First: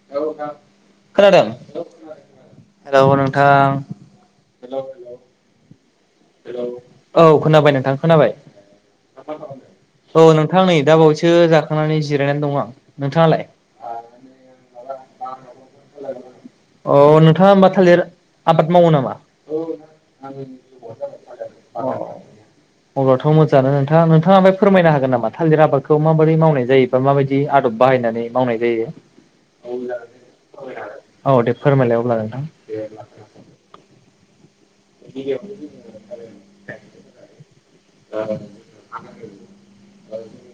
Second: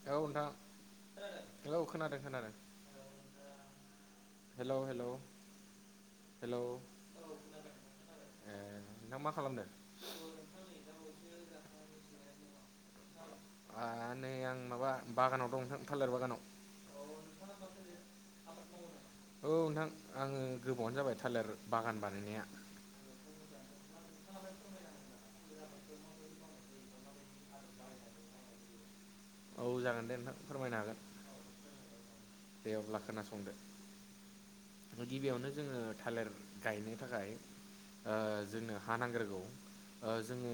औ नोंथां खोनादों हेलौ खोनादों खोनादों हेलौ नोंथां हेलौ हेलौ हेलौ औ खोनाबाय नोंथां खोनाबाय ए नोंथां मा खालामदों [unintelligible] औ नोंथां नै दा बावैसो जाखांनानै जिरायनानै दं आं नोंथाङालाय आ नै आं [unintelligible] माबा बागानाव दं थालेर बागानाव अ नोंथाङा होमबा थालिर आबाद मावो नामा औ आं थोलेर बागान बानायनाया दा नोंथाङा बाय फोरमायनो हागोन नामा थालिर आबादखौ माबोरै मावनाय जायो बा माबायदि आदब बाहायनानै मावनाय जायो औ जागोन दे फोरमायनो हागोन। औ दे फोरमायलाय अब्ला नोंथां दे अब्ला खोनासंदो [unintelligible] गिबियावनो जोङो थालेर गायनो थाखाय ओ जोंनो हा नांग्रोगौ [unintelligible] ओ जोङो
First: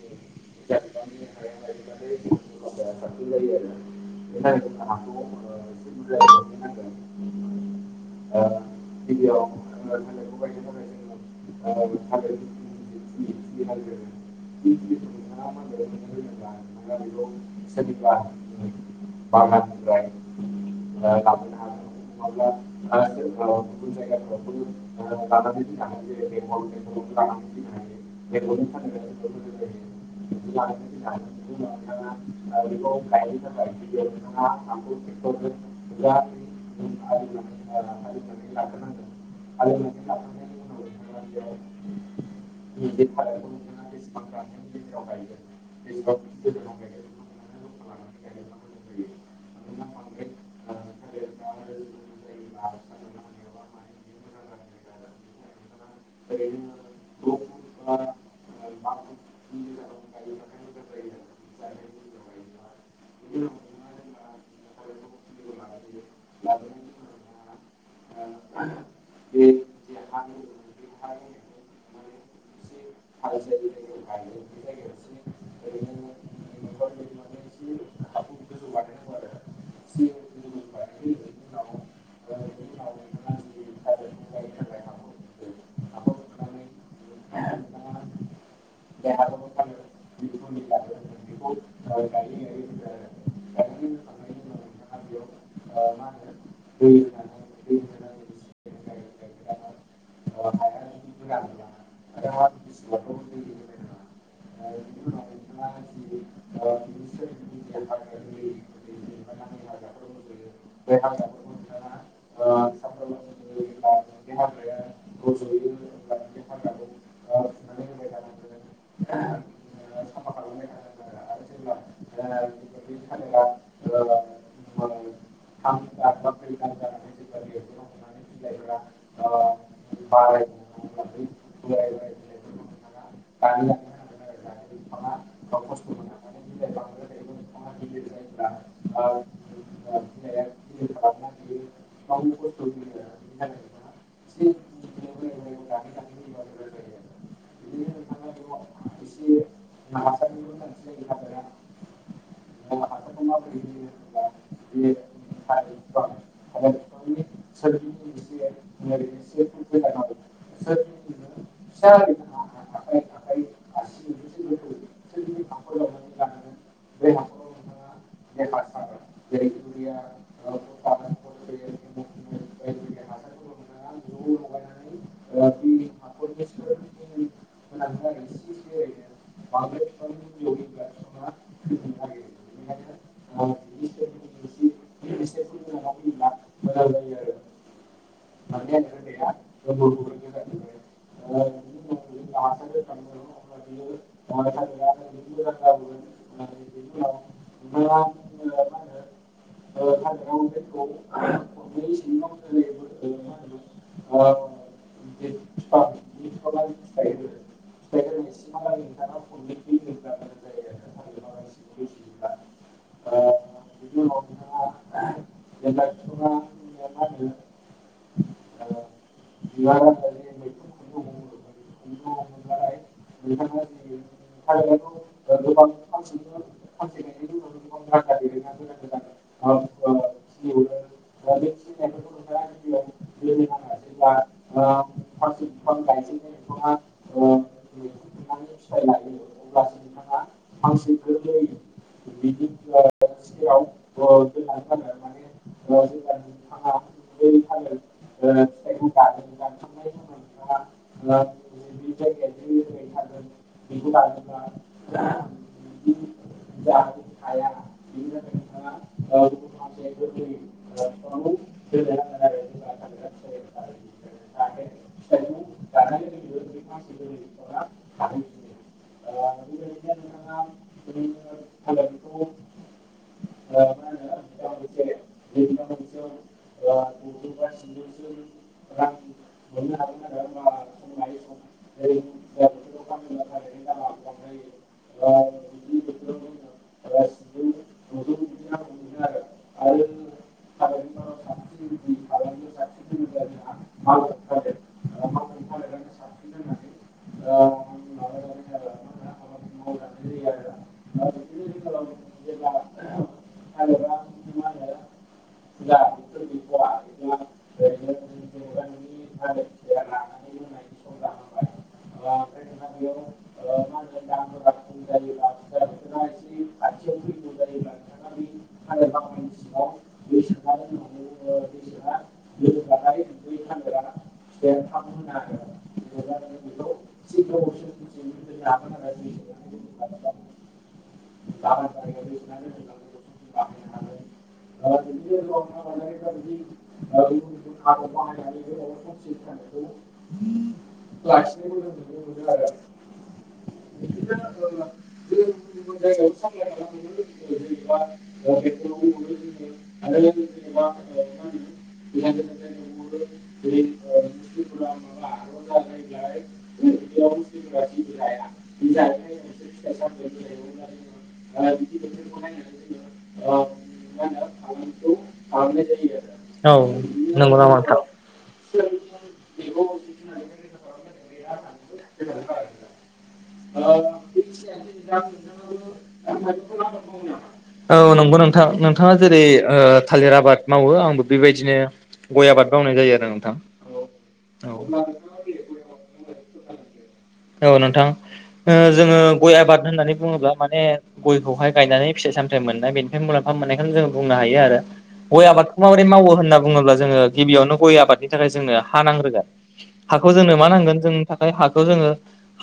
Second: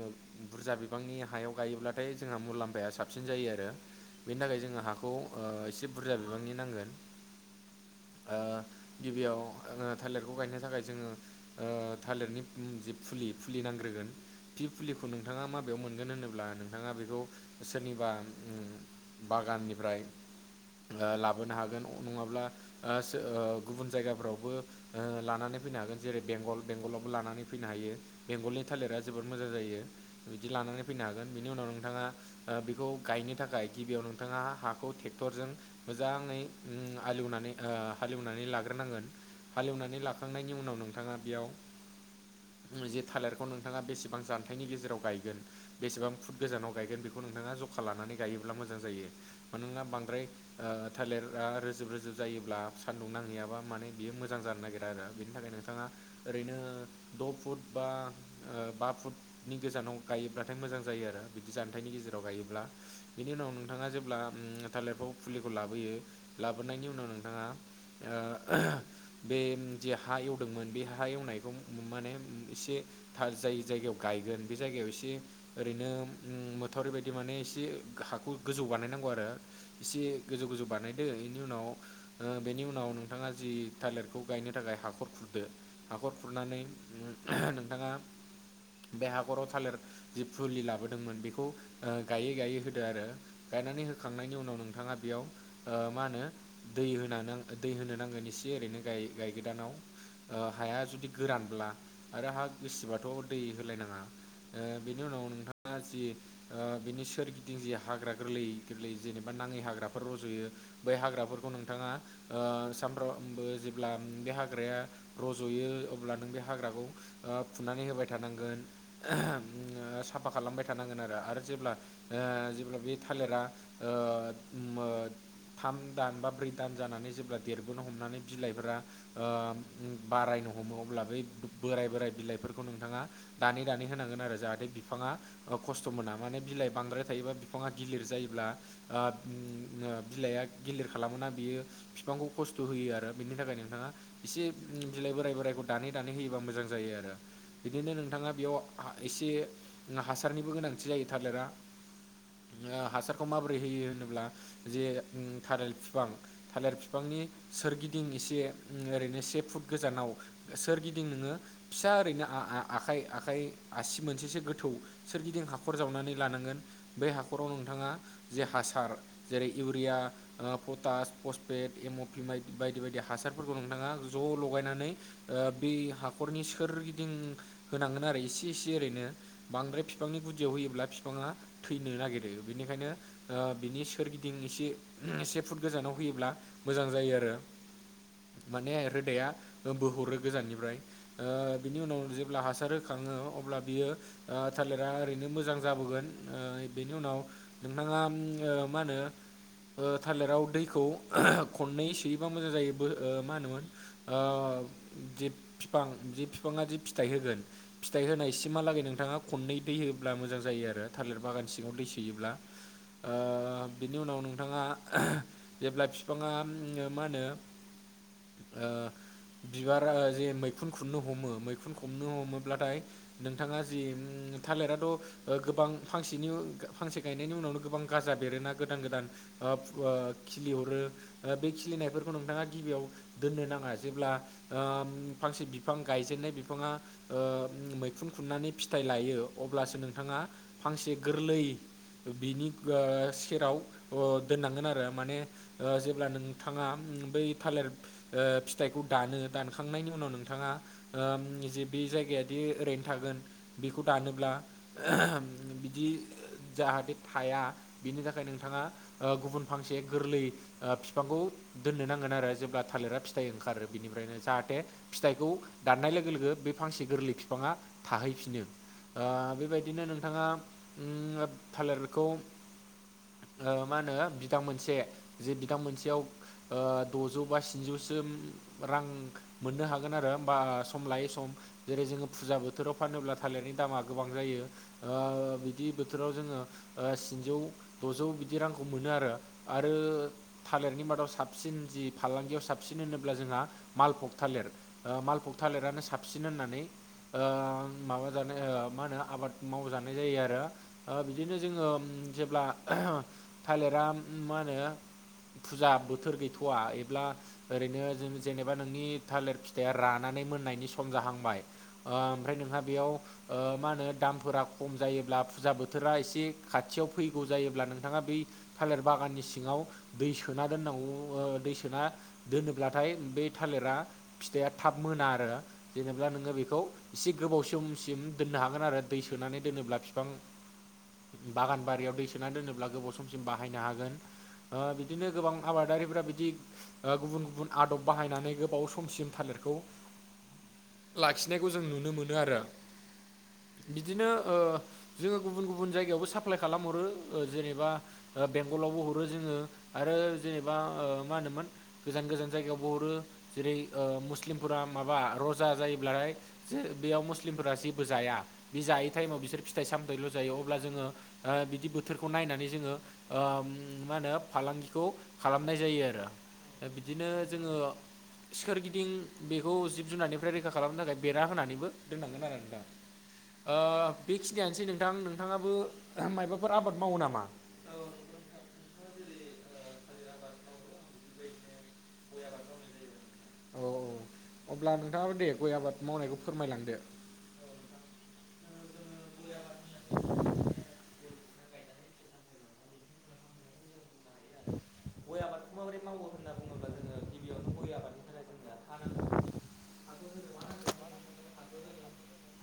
बुरजा बिबांनि हायाव गायोब्लाथाय जोंना मुलाम्फाया साबसिन जायो आरो बेनि थाखाय जोङो हाखौ ओ एसे बुरजा बिबांनि नांगोन ओ गिबियाव ओ थालेरखौ गायनो थाखाय जोङो ओ थालिरनि उम जि फुलि-फुलि नांग्रोगोन बि फुलिखौ नोंथाङा माबेयाव मोनगोन होनोब्ला नोंथाङा बे बेखौ सोरनिबा बागाननिफ्राय [unintelligible] ओ लाबोनो हागोन नङाब्ला ओ सो ओ गुबुन जायगाफ्रावबो ओ लानानै फैनो हागोन जेरै बेंगल बेंगलाव लानानै फैनो हायो बेंगलनि थालिरा जोबोद मोजां जायो बिदि लानानै फैनो हागोन बिनि उनाव नोंथाङा [unintelligible] ओ बेखौ गायनो थाखाय गिबियाव नोंथाङा हाखौ थेक्टरजों मोजाङै उम आलेवनानै ओ [unintelligible] हालेवनानै लाग्रोनांगोन हालेवनानै लाखांनायनि उनाव नोंथाङा बेयाव [unintelligible] जे थालिरखौ नोंथाङा बेसेबां जान्थायाइनि गेजेराव गायगोन बेसेबां फुट गोजानाव गायगोन बेखौ नोंथाङा जखा लानानै गायोब्ला मोजां जायो मानोना बांद्राय ओ थालेरा रोजोब रोजोब जायोब्ला सान्दुं नांहैयाबा माने बियो मोजां जानो नागिरा आरो बे बिनि थाखायनो [unintelligible] ओरैनो द' फुट बा ओ बा फुट नि गोजानाव गायोब्लाथाय मोजां जायो आरो बिदि जानथायाइनि गेजेराव गायोब्ला बेनि उनाव नोंथाङा जेब्ला उम थालेरखौ फुलिखौ लाबोयो लाबोनायनि उनाव नोंथाङा ओ [unintelligible] बे जे हा एवदोंमोन बे हा हा एवनायखौ माने एसे था जाय-जायगायाव गायगोन बे जायगायाव एसे ओरैनो उम मोथावरि बाय दि माने एसे हाखौ गोजौ बानायनांगौ आरो इसे गोजौ गोजौ बानायदो इनि उनाव ओ बेनि उनाव नोंथाङा जि थालिरखौ गायनो थाखाय हाखर खुरदो हाखर खुरनानै [unintelligible] नोंथाङा बे हागराव थालिर जि फुलि लाबोदोंमोन बेखौ ओ गायै गायै होदो आरो गायनानै होखांनायनि उनाव नोंथाङा बेयाव ओ मा होनो दै होना नों दै होनो नांगोन एसे ओरैनो गाय-गायगोदानाव ओ हाया जुदि गोरानब्ला आरो हा गिसिबाथ' दै होलायनाङा ओ बेनि उनाव नोंथाङा जि ओ बिनि सोरगिदिं जि हाग्रा गोरलै गोरलै जेनेबा नाङै हाग्राफोर रज'यो। बै हाग्राफोरखौ नोंथाङा ओ सानफ्रामबो जेब्ला बे हाग्राया रज'यो अब्ला नों बे हाग्राखौ ओ फुनानै होबाय थानांगोन [unintelligible] साफा खालामबाय थानांगोन आरो आरो जेब्ला ओ जेब्ला बे थालिरा ओ मो थाम दान बा ब्रै दान जानानै जेब्ला देरबोनो हमनानै बिलाइफोरा ओ बाराय नो हमो अब्ला बै बोराय बोराय बिलाइफोरखौ नोंथाङा दानै दानै होनांगोन आरो जाहाथे बिफाङा ओ खस्थ' मोना। माने बिलाइ बांद्राय थायोबा बिफाङा गिलिर जायोब्ला ओ [unintelligible] बिलाइआ गिलिर खालामो। ना बियो बिफांखौ खस्थ' होयो आरो बिनि थाखाय नोंथाङा एसे बिलाइ बोराइ बोराइखौ दानै दानै होयोबा मोजां जायो आरो बिदिनो नोंथाङा बेयाव एसे हासारनिबो गोनांथि जायो। थालेरा। हासारखौ माबोरै होयो होनोब्ला जे थालिर बिफां थालिर बिफांनि सोरगिदिं एसे ओरैनो से फुट गोजानाव सोरगिदिं नोङो फिसा ओरैनो आखाइ आखाइ आसि मोनसेसो गोथौ सोरगिदिं हाखु हाखर जावनानै लानांगोन बै हाखराव नोंथाङा जे हासार जेरै इउरिया ओ पटास पसपेट एम'फ्लिमाइट बायदि बायदि हासारफोरखौ नोंथाङा ज' लगायनानै ओ इ हाखरनि सोरगिदिं होनांगोन आरो इसेसे ओरैनो बांद्राय फिफांनि गुदि याव होयोब्ला बिफाङा थैनो नागिरो बेनिखायनो बिनि सोरगिदिं एसे से फुट गोजानाव होयोब्ला मोजां जायो आरो। माने रोदाया बोहरो गोजाननिफ्राय ओ बिनि उनाव जेब्ला हासार होखाङो ओ अब्ला बियो ओ थालिरा ओरैनो नो मोजां जाबोगोन ओ बेनि उनाव नोंथाङा ओ मा होनो ओ थालिराव दैखौ खननै सोयोबा मोजां जायो ओ मा होनोमोन ओ जि बिफां जि बिफाङा जि फिथाइ होगोन फिथाइ होनायसे मालागै नों नोंथाङा खननै दै होब्ला मोजां जायो आरो थालिर बागान सिङाव दै सोयोब्ला। ओ बिनि उनाव नोंथाङा जेब्ला बिफाङा ओ मा होनो [inaudible] ओ बिबार जे मैखुन खुननो हमो मैखुन खुमनो हमोब्लाथाय नोंथाङा जि थालिराथ' ओ गोबां फांसेनि फांसे गायनायनि उनावनो गोबां गाजा बेरोना गोदान गोदान ओब ओ खिलिहरो ओ बे खिलिनायफोरखौ नोंथाङा गिबियाव दोननो नाङा जेब्ला ओ फांसे बिफां गायजेननाय बिफाङा ओ मैखुन खुननानै फिथाइ लायो अब्लासो नों नोंथाङा फांसे गोरलै बिनि गाह सेराव ओ दोननांगोन आरो माने जेब्ला नोंथाङा बै थालिर ओ फिथाइखौ दानो दानखांनायनि उनाव नोंथाङा ओ जे बै बे जायगायादि ओरैनो थागोन बेखौ दानोब्ला [inaudible] बिदि जाहाथे थाया बिनि थाखाय नोंथाङा ओ गुबुन फांसे गोरलै ओ बिफांखौ दोननो नांगोन आरो जेब्ला थालिरा फिथाइ ओंखारो बिनिफ्रायनो जाहाथे फिथाइखौ दाननाय लोगो लोगो बे फांसे गोरलै बिफाङा थाहैफिनो बेबाय बिदिनो नोंथाङा ओ थालिरखौ ओ मा होनो बिद मोनसे जे बिद मोनसेयाव ओ द'जौ बा स्निजौसोम रां मोननो हागोन आरो होमबा सम लायो सम। जेरै जोङो फुजा बोथोराव फानोब्ला थालिरनि दामा गोबां जायो। ओ अ बिदि बोथोराव जोङो ओ स्निजौ द'जौ बिदि रांखौ मोनो आरो आरो थालिरनि मादाव साबसिन जि फालांगियाव साबसिन होनोब्ला जोंहा मालपक थालिर ओ मालपक फख थालिरानो साबसिन होननानै माबा जानो मा होनो आबाद [unintelligible] मावजानाय जायो आरो ओ‌ बिदिनो जोङो ओ उम जेब्ला थालिरा मा फानो‌। फुजा बोथोर गैथ'वा एब्ला ओरैनो जों जेनेबा नोंनि थालिर फिथाइया रानानै मोननायनि सम जाहांबाय ओ‌ उमफ्राय नोंहा बेयाव ओ मा होनो दाम खम जायोब्ला फुजा बोथोरा एसे खाथियाव फैगौ जायोब्ला नोंथाङा बै थालिर बागाननि सिंङाव दै सोना दोन नांगौ ओ दै सोना दोनोब्लाथाय बै थालिरा फिथाइया थाब मोना आरो जेनेबा नोङो बेखौ एसे गोबाव समसिम दोननो हागोन आरो। दै सोनानै दोनोब्ला बिफां बागानबारियाव दै सोनानै दोनोब्ला गोबाव समसिम बाहायनो हागोन। ओ बिदिनो गोबां आबादारिफोरा बिदि गुबुन गुबुन आदब बाहायनानै गोबाव समसिम थालिरखौ ला लाखिनायखौ जों नुनो मोनो आरो [unintelligible] बिदिनो ओ जोङो गुबुन गुबुन जायगायावबो साप्लाय खालामहरो ओ जेनेबा ओ बेंगलावबो हरो जोङो आरो जेनेबा ओ मा होनोमोन गोजान- गोजान जायगायावबो हरो जेरै ओ मुस्लिमफोरा माबा रजा जायोब्लाथाय जे बेयाव मुस्लिमफोरा जेबो जाया बे जायै टाइमाव बिसोर फिथाइ- सामथायाइल' जायो अब्ला जोङो ओ बिदि बोथोरखौ नायनानै जोङो ओ उम मा होनो फालांगिखौ खालामनाय जायो आरो। औ दा बिदिनो नांगो जोङो नामा नोंथां? सोरगिदिं बेखौ जिब - जुनारनिफ्राय रैखा खालामनो थाखाय बेरना होनानैबो दोननांगोन आरो नोंथाङा‌। [inaudible] ओ बेखिनियानोसै नोंथां नोंथाङाबो मायबाफोर आबाद मावो नामा? औ नंगौ नोंथां नोंथाङा जेरै ओ थालिर आबाद मावो आंबो बेबायदिनो गय आबाद मावनाय जायो आरो नोंथां। औ - औ औ अब्ला नोंथाङाबो दे गय आबाद मावनायखौ फोरमायलांदो? औ नोंथां ओ जोङो गय आबाद होननानै बुङोब्ला माने गयखौहाय गायनानै फिथाइ - सामथाय मोननाय बेनिफ्राय मुलाम्फा मोननायखौनो जों बुंनो हायो आरो। गय आबादखौ माबोरै मावो होनना बुङोब्ला जोङो गिबियावनो गय आबादनि थाखाय जोंनो हा नांग्रोगोन हाखौ जोंनो मा नांगोन जोंनि थाखाय हाखौ जोङो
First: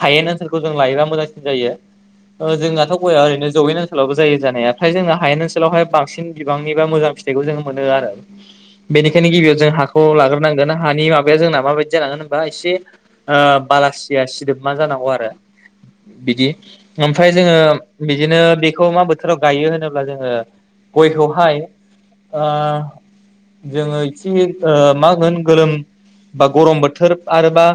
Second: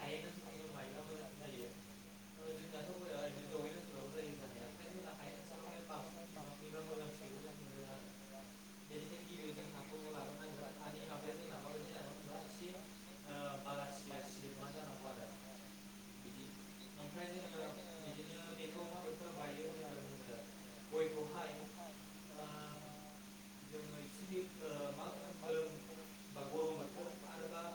हायेन ओनसोलखौ जों लायोबा मोजांसिन जायो जोंनाथ' गया ओरैनो जौयैन ओनसोलावबो जायो जानाया फ्राय जोंङो हायेन ओनसोलावहाय बांसिन बिबांनि बा मोजां फिथाइखौ जोङो मोनो आरो। बेनिखायनो गिबियाव जों हाखौ लाग्रोनांगोन हानि माबाया जोंना माबायदि जानांगोन होनबा एसे बालासिया सिदोबमा जानांगौ आरो। बिदि ओमफ्राय जोङो नांगोन बिदिनो बेखौ मा बोथोराव गायो होनोब्ला जोङो गयखौहाय आ जोङो इसे मा होनोन गोरोम बा गरम बोथोर आरोबा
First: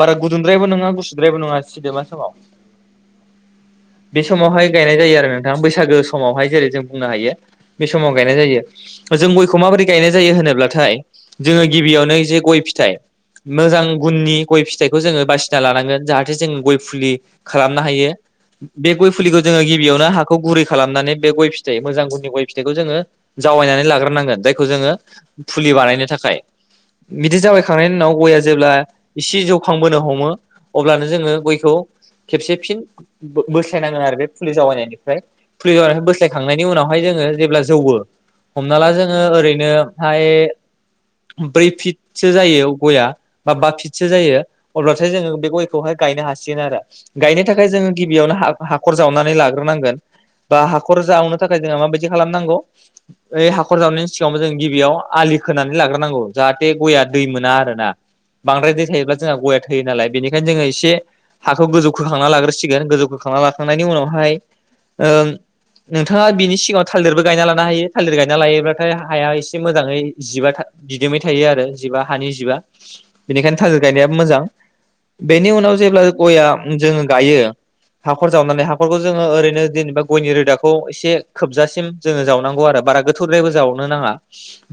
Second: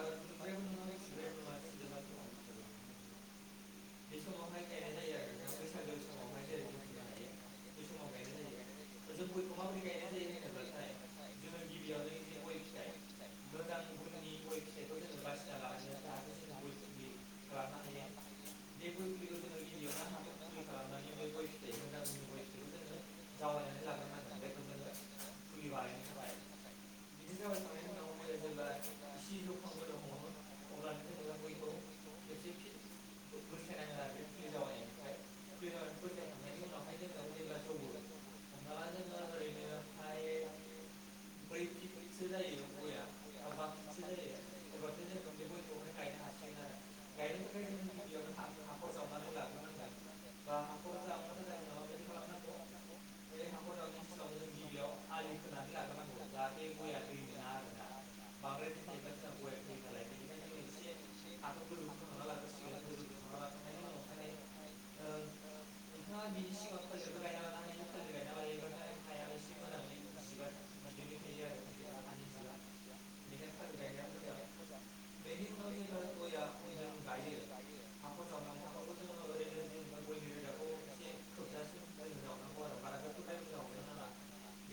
बारा गुदुंद्रायबो नङा गु सिदोबा समाव [unintelligible] बे समावहाय गायनाय जायो आरो नोंथां बैसागो समावहाय जेरै जों बुंनो हायो बे समाव गायनाय जायो जों गयखौ माबोरै गायनाय जायो होनोब्लाथाय जोङो गिबियावनो नै जे गय फिथाइ मोजां गुननि गय फिथाइखौ जोङो बासिना लानांगोन जाहाथे जों गय फुलि खालामनो हायो। बे गय फुलिखौ जोङो गिबियावनो हाखौ गुरै खालामनानै बे गय फिथाइ मोजां गुरनि गय फिथाइखौ जोङो जावायनानै लाबा लाग्रोनांगोन जायखौ जोङो फुलि बानायनो थाखाय बिदि जाबायखांनायनि उनाव गया जेब्ला इसे जौखांबोनो हमो। अब्लानो जोङो गयखौ खेबसे फिन बोस्लायनांगोन आरो बे फुलि जावैनायनिफ्राय फुलि जावैनायनिफ्राय बोस्लायखांनायनि उनावहाय जों ओ जेब्ला जौवो हमना ला जोङो ओरैनो थाय ब्रै फिटसो जायो गया बा बा फिटसो जायो अब्लाथाय जोङो बे गय बे खौहाय गायनो हासिगोन आरो गायनो थाखाय जोङो गिबियावनो हाखर जावनानै लाग्रोनांगोन। बा हाखर जावनो थाखाय जोंहा माबायदि खालामनांगौ ओइ हाखर जावनायनि सिगाङावनो जों गिबियाव आलि खोनानै लाग्रोनांगौ जाहाथे गया दै मोना आरो ना बांद्राय दैै थायोब्ला जोंहा गया थयो नालाय बेखायनोों जोङो एसे हाखौ गोजौखोखांना लाग्रोसिगोन गोजौ खोखांना लाखांनायनि उनावहाय नोंथाङा बिनि सिगाङाव थालिरबो गायना लानो हायो थालिर गाय गायना लायोब्लाथाय हाया एसे मोजाङै जिबा बिदोमै थायो आरो जिबा हानि जिबा बेनिखायनो थालिर गायनाया मोजां बेनि उनाव जेब्ला गया जोङो गायो हाखर जावनानै हाखरखौ जोङो ओरैनो जेनेबा गयनि रोदाखौ एसे खोबजासिम जोङो जावनांगौ आरो बारा गोथौद्रायबो जावनो नाङा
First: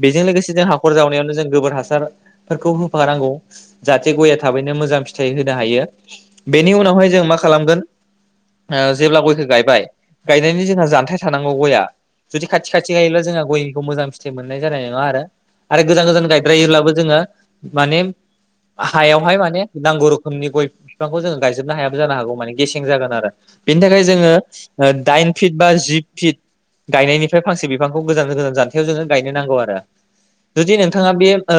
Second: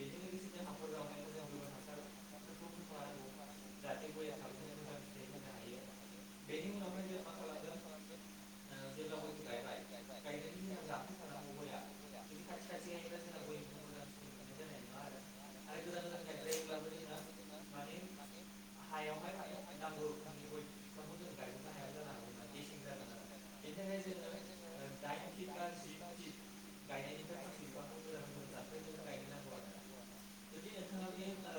बेजों लोगोसे जों हाखर जावनायावनो जों गोबोर हासारफोरखौ होफानांगौ जाहाथे गया थाबैनो मोजां फिथाइ होनो हायो बेनि उनावहाय जों मा खालामगोन ओ जेब्ला गयखौ गायबाय गायनायनि जोंहा जानथायाइ थानांगौ गया। जुदि खाथि खाथि गायोब्ला जेब्ला गया जेब्ला जौखांबोनो हमो अब्ला बैफोर जोंहा गयनिखौ मोजां फिथाइ मोननाय जानाय नङा आरो आरो गोजान गोजान गायद्रायोब्लाबो जोङो माने हायावहाय माने नांगौ रोखोमनि गय बिफांखौ जों गायजोबनो हायाबो जानो हागौ माने गेसे जागोन आरो। बेनि थाखाय जोङो ओ दाइन फिट बा जि फिट गायनायनिफ्राय फांसे बिफांखौ गोजान गोजान जानथायाव जोङो गायनो नांगौ आरो। जुदि नोंथाङा बे ओ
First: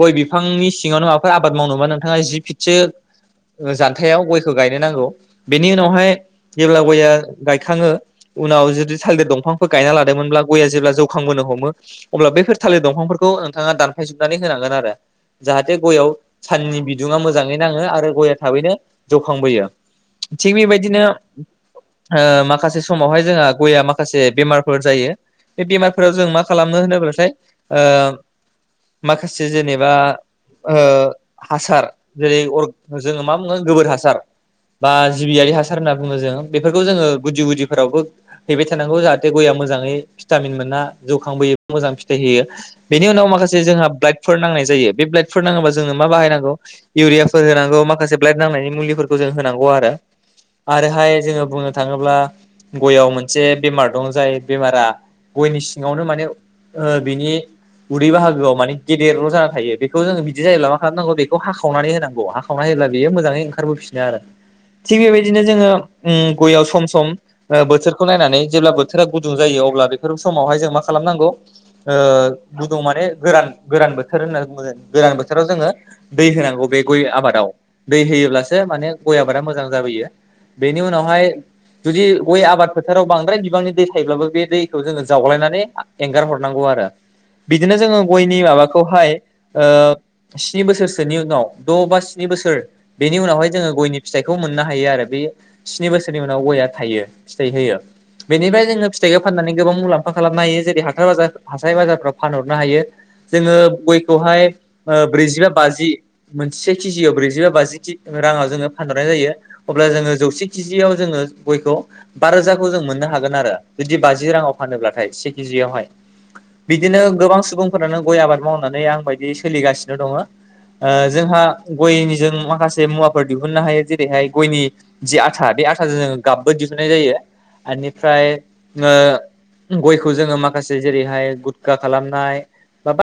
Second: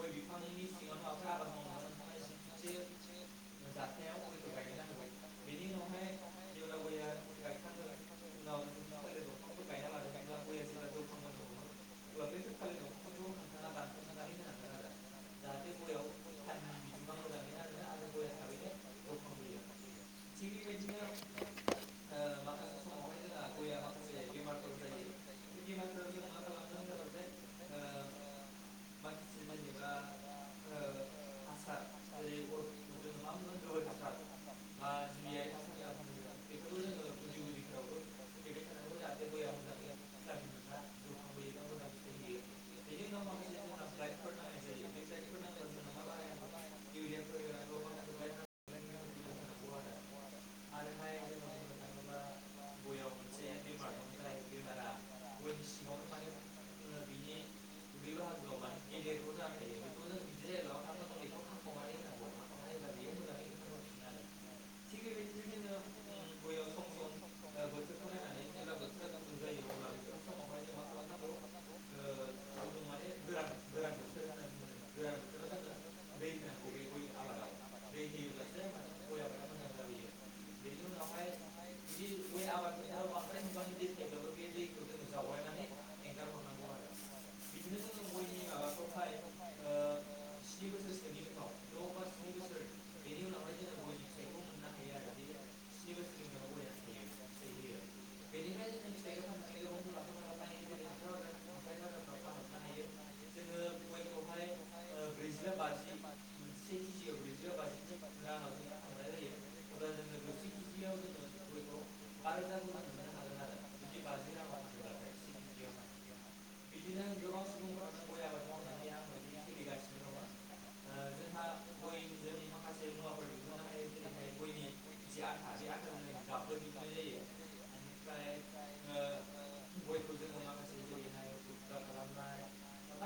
गय बिफांनि सिङावनो माबाफोर आबाद मावनोबा नों थाङा जि फिथसो ओ जान्थायाव गयखौ गायनो नांगौ। बेनि उनावहाय जेब्ला गया गायखाङो उनाव जुदि थालिर दंफांफोर गायना लादोंमोनब्ला गया जेब्ला जौखांबोनो हमो अब्ला बेफोर थालिर दंफांफोरखौ खौ नोंथाङा दानफायजोबनानै होनांगोन आरो। जाहाते गयाव साननि बि दुङा मोजाङै नाङो आरो गया थाबैनो दंफांखौ फानबोयो जौखांबोयो। थिग बे बायदिनो ओ माखासे समावहाय जोंहा गया माखासे बेमारफोर जायो। बे बेमारफोराव जों मा खालामनो होनोब्लाथाय ओ ओ माखासे जेनोबा जेनेबा ओ हासार जेरै अ जोङो मा मोनगोन गोबोर हासार बा जिबियारि हासार होनना बुङो जोङो बेफोरखौ जोङो गुदि गुदिफोरावबो हैबाय थानांगौ जाहाथे गया मोजाङै भिटामिन मोना जौखांबोयो मोजां फिथाइ होयो बेनि उनाव माखासे जोंहा ब्लाडफोर नां नाय जायो। बे ब्लाडफोर नाङोबा जोंनो मा बायांगौ इउरियाफोर होनांगौ माखासे ब्लाइड नांनायनि मुलिफोरखौ जों होनांगौ आरो। आरोहाय जोङो बुंनो थाङोब्ला गयाव मोनसे बेमार दं जाय बेमारा गयनि सिङावनो माने बिनि उदै बे बाहागोआव मानि माने गेदेरल' गेदेरखौ जानानै थायो जाखायो बेखौ जोङो जों बिदि जायोब्ला मा जायगायाव खालामनांगौ थांनो बेखौ हा खावनानै होनांगौ हाखावना होयोब्ला बेयो मोजाङै ओंखारबोफिनो आरो। थिग बेबायदिनो जोङो उम गयाव सम सम ओ बोथोरखौ नायनानै जेब्ला बोथोरा गुदुं जायो अब्ला बेफोर समावहाय जों मा खालामनांगौ ओ गुदुं माने गोर गोरान बोथोर होनना बुङो गोदान बोथोराव जोङो दै होनां गौ बे गय आबादाव। दै होयोब्लासो माने गय आबादा मोजां जाबोयो। बेनि उनावहाय जुदि गय आबाद फोथाराव बांद्राय बिबांनि दै थायोब्लाबो बे दैखौ जोङो जावग्लायनानै एंगार हरनांगौ आरो। बिदिनो जोङो गयनि माबाखौहाय ओ स्नि बोसोरसोनि उनाव द' बा स्नि बोसोर बेनि उनावहाय जोङो गयनि फिथाइखौ मोननो हायो आरो बे स्नि बोसोरनि उनाव गय या थायो फिथाइ होयो। बेनिफ्राय जोङो फिथाइखौ फाननानै गोबां मुलाम्फा खालामनो हायो जेरै हास बाजार हासाइ बाजारफोराव फानहरनो हायो। जोङो गयखौहाय ओ ब्रैजिबा बाजि मोनसे केजियाव ब्रैजि बा बाजि राङाव जोङो फानहरनाय जायो अब्ला जोङो जौसे केजियाव जोङो गयखौ बा रोजाखौ जों मोननो हागोन आरो जुदि बाजि राङाव फानोब्लाथाय से केजियावहाय। बिदिनो गोबां सुबुंफोरानो गय आबाद मावनानै आं बायदि सोलिगासिनो दङ। ओ जोंहा गयनिजों माखासे मुवाफोर दिहुननो हायो जेरैहाय गयनि जि आथा बे आथाजों जों गाबबो दिहुन नाय जायो आरो बेनिफ्राय ओ गयखौ जोङो माखासे जेरैहाय गुदखा खालामनाय माबा